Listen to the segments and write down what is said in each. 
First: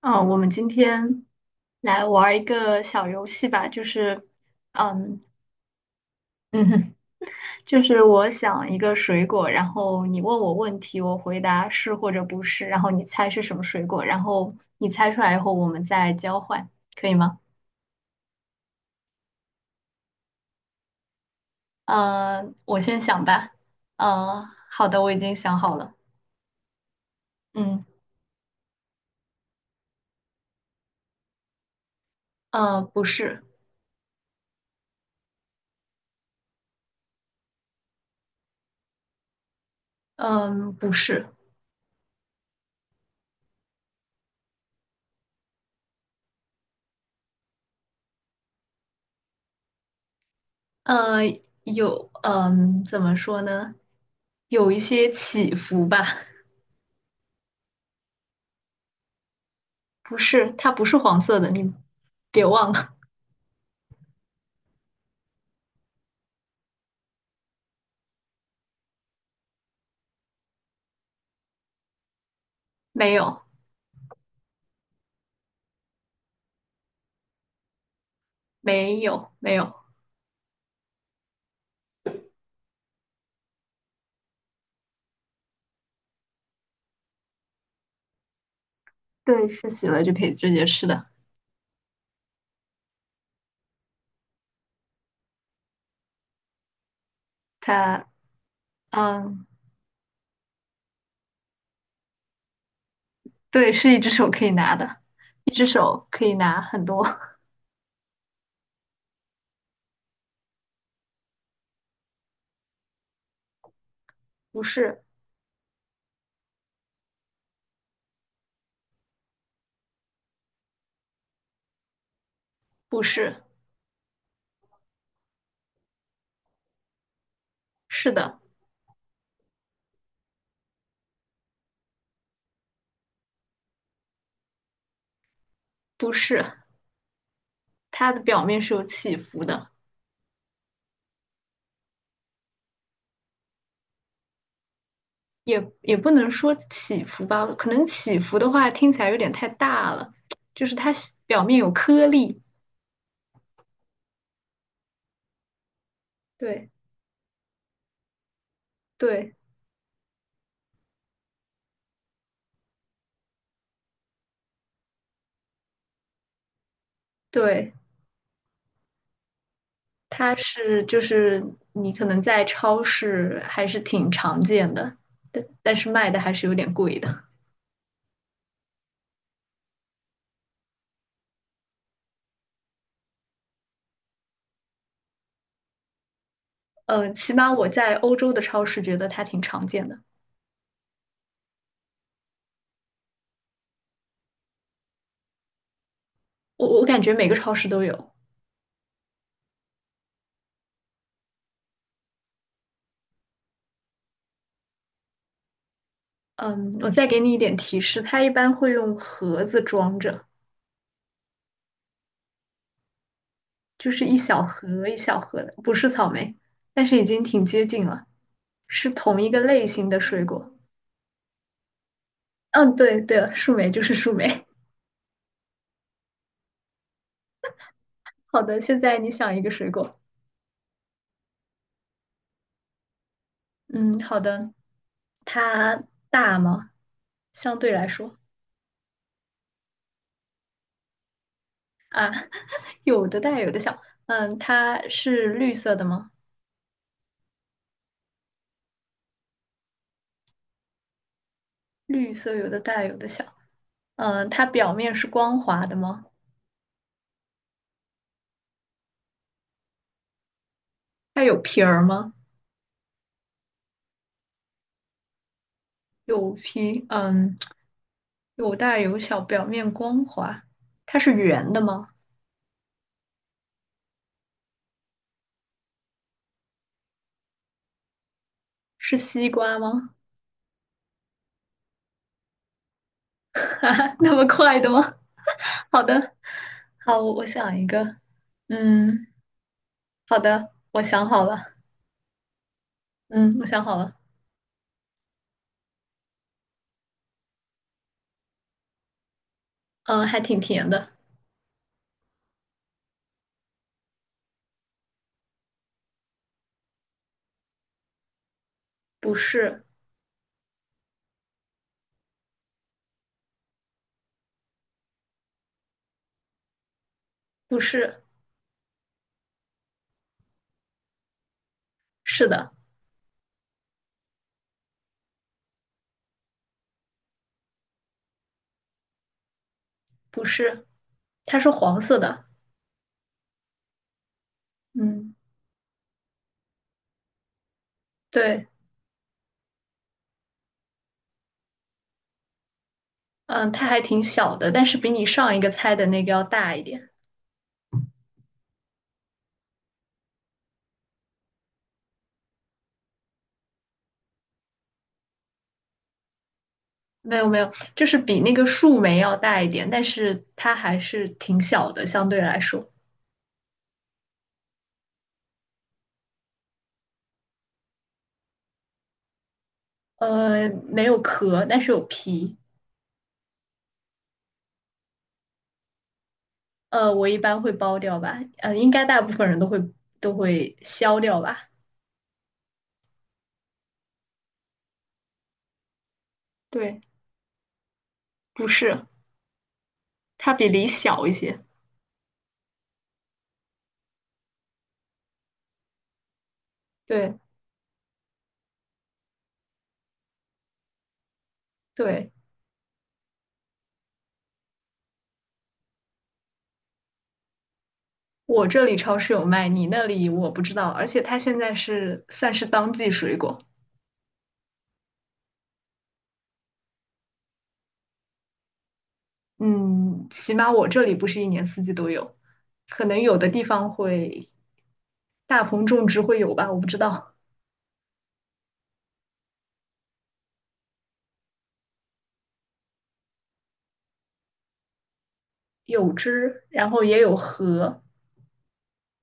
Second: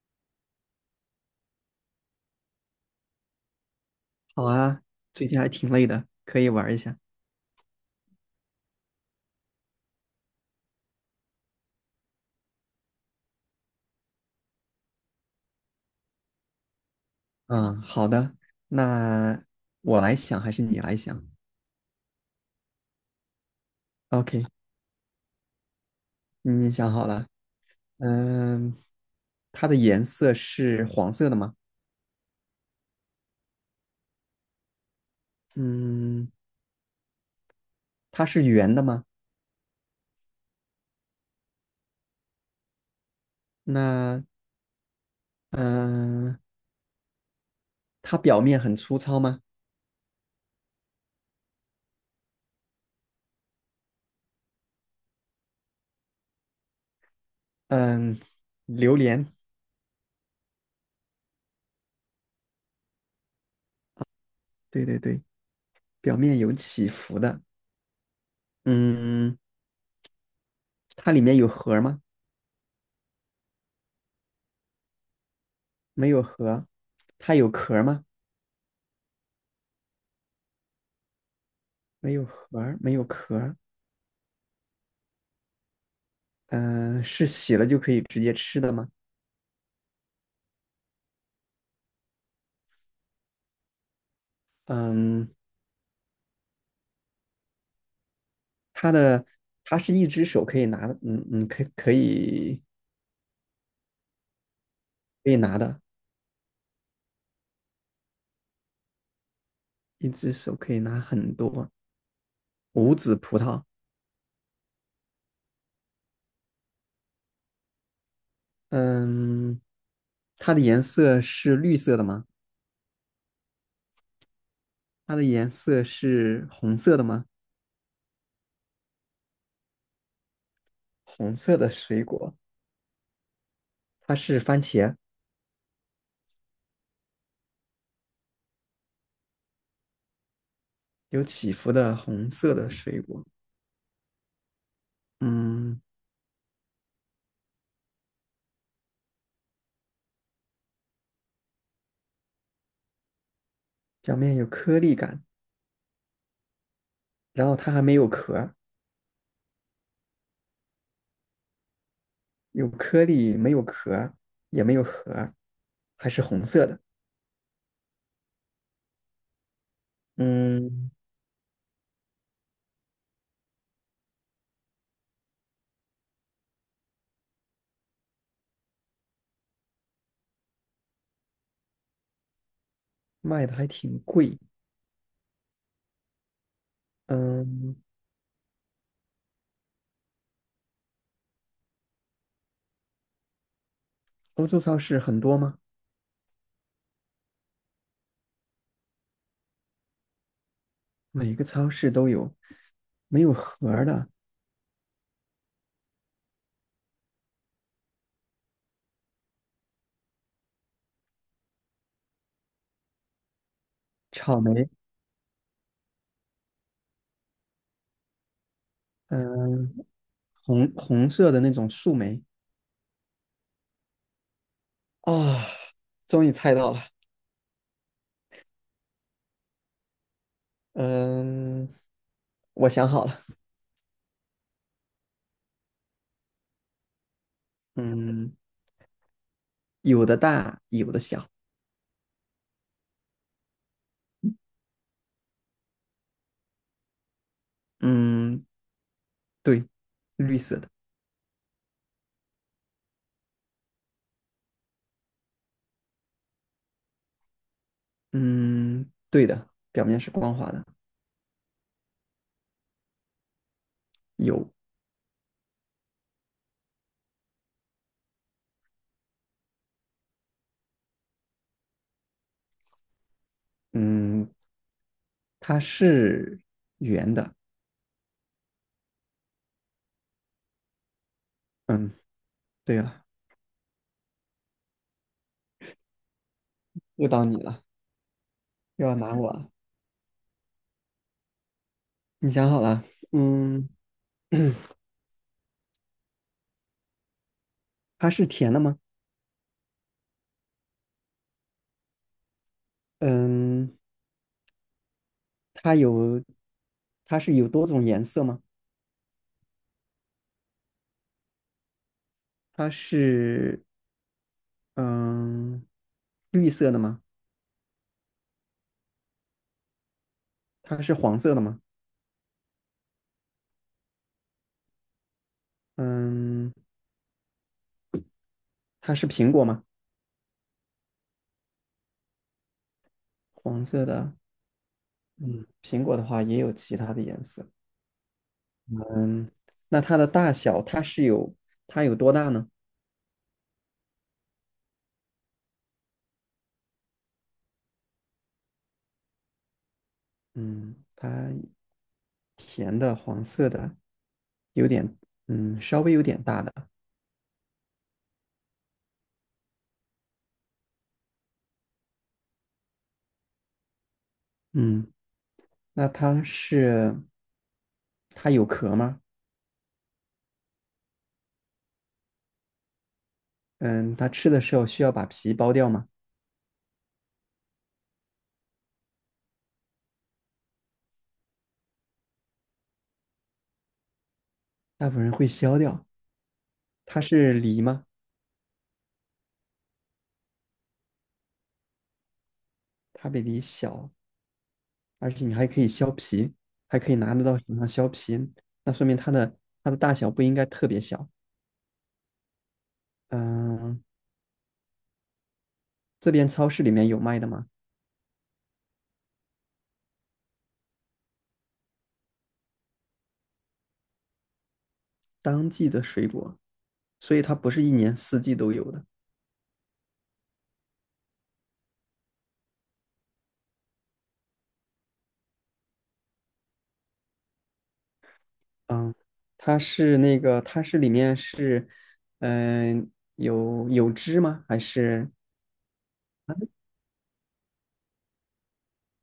嗯，我们今天来玩儿一个小游戏吧，就是，好啊，嗯 最近还挺累的，可以 嗯玩一哼，下。就是我想一个水果，然后你问我问题，我回答是或者不是，然后你猜是什么水果，然后你猜出来以后我们再交换，可以吗？嗯，好的，那我来想还是你来想嗯，我先想吧。？OK，嗯，好的，我已经想好了。你想好了。嗯，嗯，它的颜色是黄色的吗？不是，嗯，它是圆的吗？嗯，不是，那嗯，它表面很粗糙吗？呃，有，嗯，怎么说呢？有一些起伏吧。嗯，榴莲，不是，它不是黄色的，你别忘了，对对对，表面有起伏的。嗯，它里面有核儿吗？没有，没有核。它有壳儿吗？没有，没有，没有核儿没有壳儿嗯、是洗了就可以直接吃的吗？对，是洗了就可以直接吃的。嗯，它，它的嗯，它是一只手可以拿的，嗯嗯，可以可以对，是一只手可以拿的，可以一拿只的，手可以拿很多。一只手可以拿很多无籽葡萄。不是，嗯，它的颜色是绿色的吗？不是，它的颜色是红色的吗？是的，红色的水果，它是番茄，不是，它的表面是有起伏的，有起伏的红色的水果。也嗯，也不能说起伏吧，可能起伏的话听起来有点太大了，就是它表面有颗粒。表面有颗粒感，对，然后它还没有壳。对，有颗粒，没有壳，也没有核，还是红色的。对。它是嗯，就是你可能在超市还是挺常见的，但是卖的还是有点贵的。卖的还挺贵。嗯，起码我嗯，在欧洲的超市觉得它挺常见的，欧洲超市很多吗？我感觉每个超市都有。每个超市都有。没有核儿的嗯，我再给你一点提示，它一般会用盒子装着，就是一草小莓，盒一小盒的，不是草莓，但是已经挺接近了，是同一个类嗯，型的水果。红红色的那种树莓嗯，对，对了，树莓就是树莓。啊，终于猜到了。好的，现在你想一个水果。嗯，我想好了。嗯，好的，它大吗？相对来说嗯，有的大，有的小。啊，有的大有的小。嗯，它是绿色的吗？嗯，对，绿色的。绿色有的大有的小。嗯，它表面是光滑的吗？嗯，对的，表面是光滑的。它有皮儿吗？有，有皮，嗯，有大有小，表面光滑。它是圆的吗？嗯，它是圆的。是西瓜吗？嗯，对了，哈哈，那么快的吗？好的，好，又我到你想了，一个。又要嗯，拿我了。好的，我想好了。你想好了？嗯，我想嗯，好了。它是甜的吗？嗯，还挺甜的。嗯，它有，它是有多种颜色吗？不是，它是，嗯，绿色的吗？不是，它是黄色的吗？是的。嗯，它是苹果吗？不是，它是黄色的。黄色的，嗯，嗯，苹果的话也有其他的颜色。对，嗯，那它的大小，它有多大呢？嗯，它还挺小的，但是比你上一个猜的那个要大一点。嗯，它甜的黄色的，有点嗯，稍微有点大的，没有没有，就是比那个树莓要大一点，但是它还是挺小的，相对来说。嗯，那它有壳吗？没有壳，但是有皮。嗯，它吃的时候需要把皮剥掉吗？我一般会剥掉吧。应该大部分人都会削掉吧。大部分人会削掉。对，它是梨吗？不是，它比梨小一些。它比梨小，而且你还可以削皮，还可以拿对，得到手上削皮，那说明它的大小不应该特别小。对。嗯，这边超市里面有卖的吗？我这里超市有卖，你那里我不知道。而且它现在是算是当季水果，当季的水果，所以它不是一年四季都有的。嗯，起码我这里不是一年四季都有，可能有的地方会大棚种植会有吧，我不知道。嗯，它是那个，它是里面是，嗯、有汁吗？还是有枝，然后也有核，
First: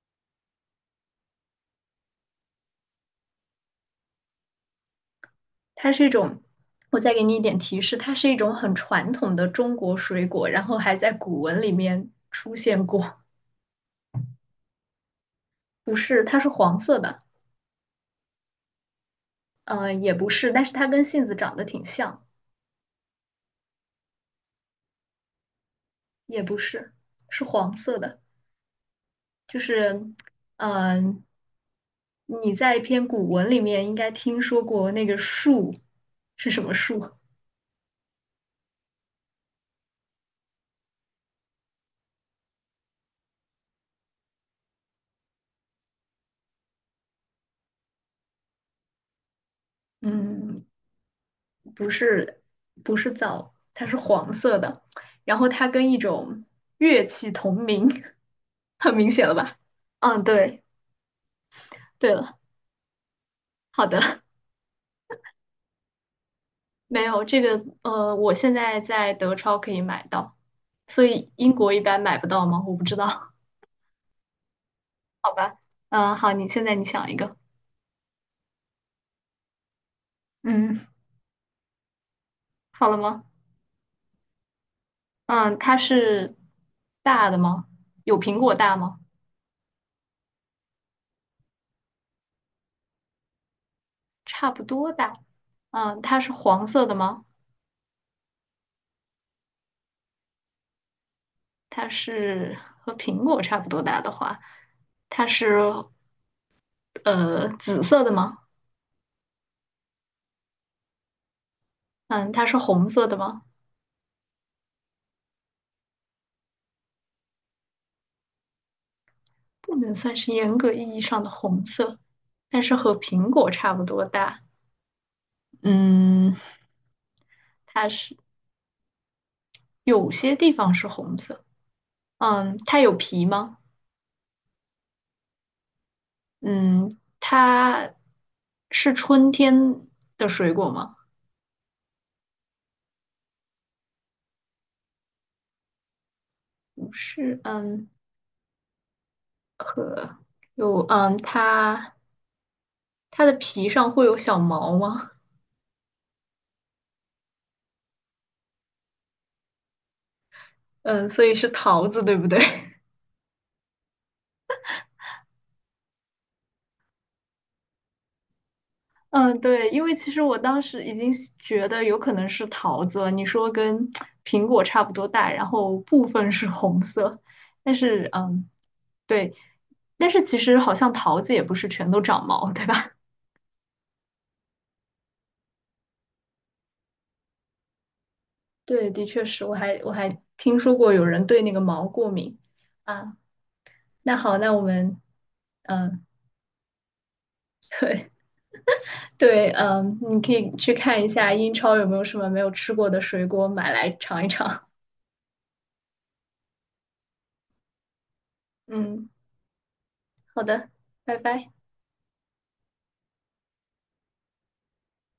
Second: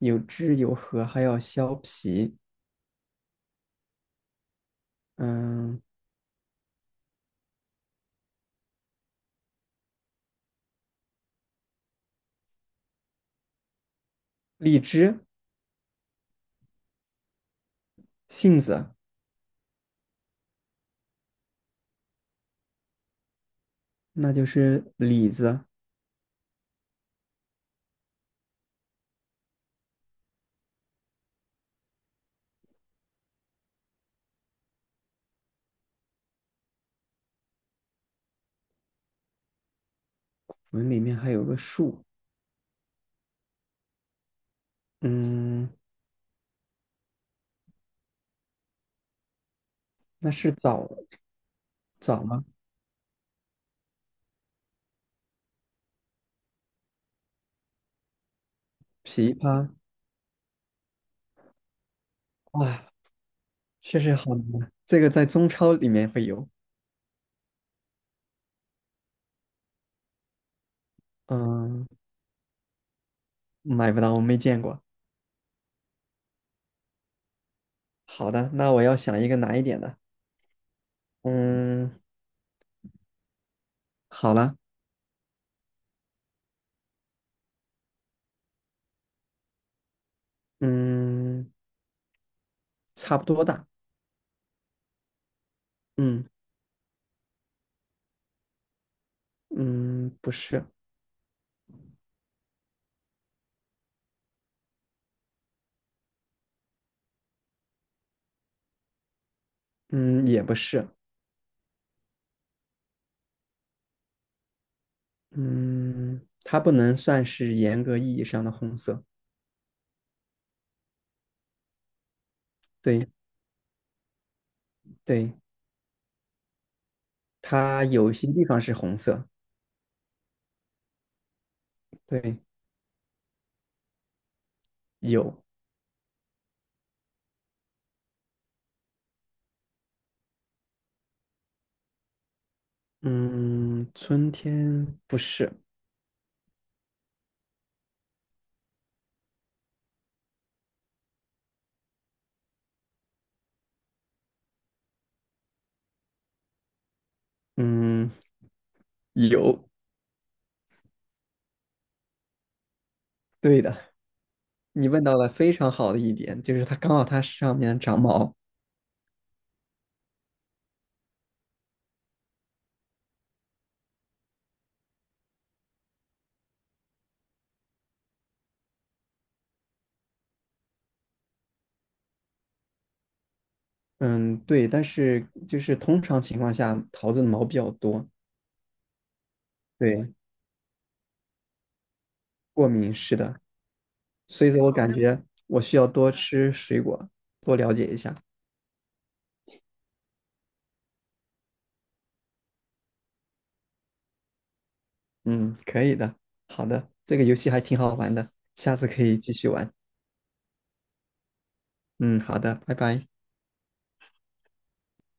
有汁有核，还要削皮？嗯，它是一种，我再给你一点提示，它是一种很传统的中国水果，然后还在古文里面出现过。荔枝、不是，它是黄色的，杏子，也不是，但是它跟杏子长得挺像，那就是李子。也不是，是黄色的。就是，嗯、你在一篇古文里面应该听说过那个树是什么树？我们里面还有个树，嗯，那是嗯，枣不枣是，吗？不是枣，它是黄色的，然后它跟一种乐器同名，很明显了枇吧？杷，嗯，对，对了，哇，好确实的，好难啊。这个在中超里面会有，没有这个，我现在在德超可以买到，所以英国一嗯，般买不到吗？我不知道，买不到，我没见过。好吧，好，你现在你想一个，好的，那我要想一个难一点的。嗯，嗯，好了吗？好了，嗯，它是大的吗？有苹果大吗？嗯。差不多大。差不多大。嗯，它嗯是黄色的吗？嗯，不是，它是和苹果差不多大的话，它是紫色的吗？嗯也不是，嗯，它是红色的吗？嗯，它不能算是严格意义上的红色。不能算是严格意义上的红色，但是和对苹果差不多大。对，嗯，它它有是些地方是红色。有些地方是红色。对，嗯，它有皮吗？有，嗯，它是春天的水果吗？嗯，春天不是，不是可有，它的皮上会有小毛吗？嗯，有，嗯，所以是桃子，对不对？对的，你问到了非常好的一点，就是它刚好它上面长毛。嗯，对，因为其实我当时已经觉得有可能是桃子了。你说跟苹果差不多大，然后部分是红色，但是对，但是其实好像桃子也不是全都长毛，对吧？嗯，对，但是就是通常情况下，桃子的毛比较多。对，的确是，我还我对，还听说过有人对那个毛过敏过敏啊。是的。那好，所以那我说我感们觉我需要嗯，多吃水果，多了 解一对。下。对，你可以去看一下英超有没有什么没有吃过的水果，买来尝一尝。嗯，可以的，好的，这个游戏还挺好玩的，下次可嗯，以继续玩。好的，拜拜。嗯，好的，拜拜。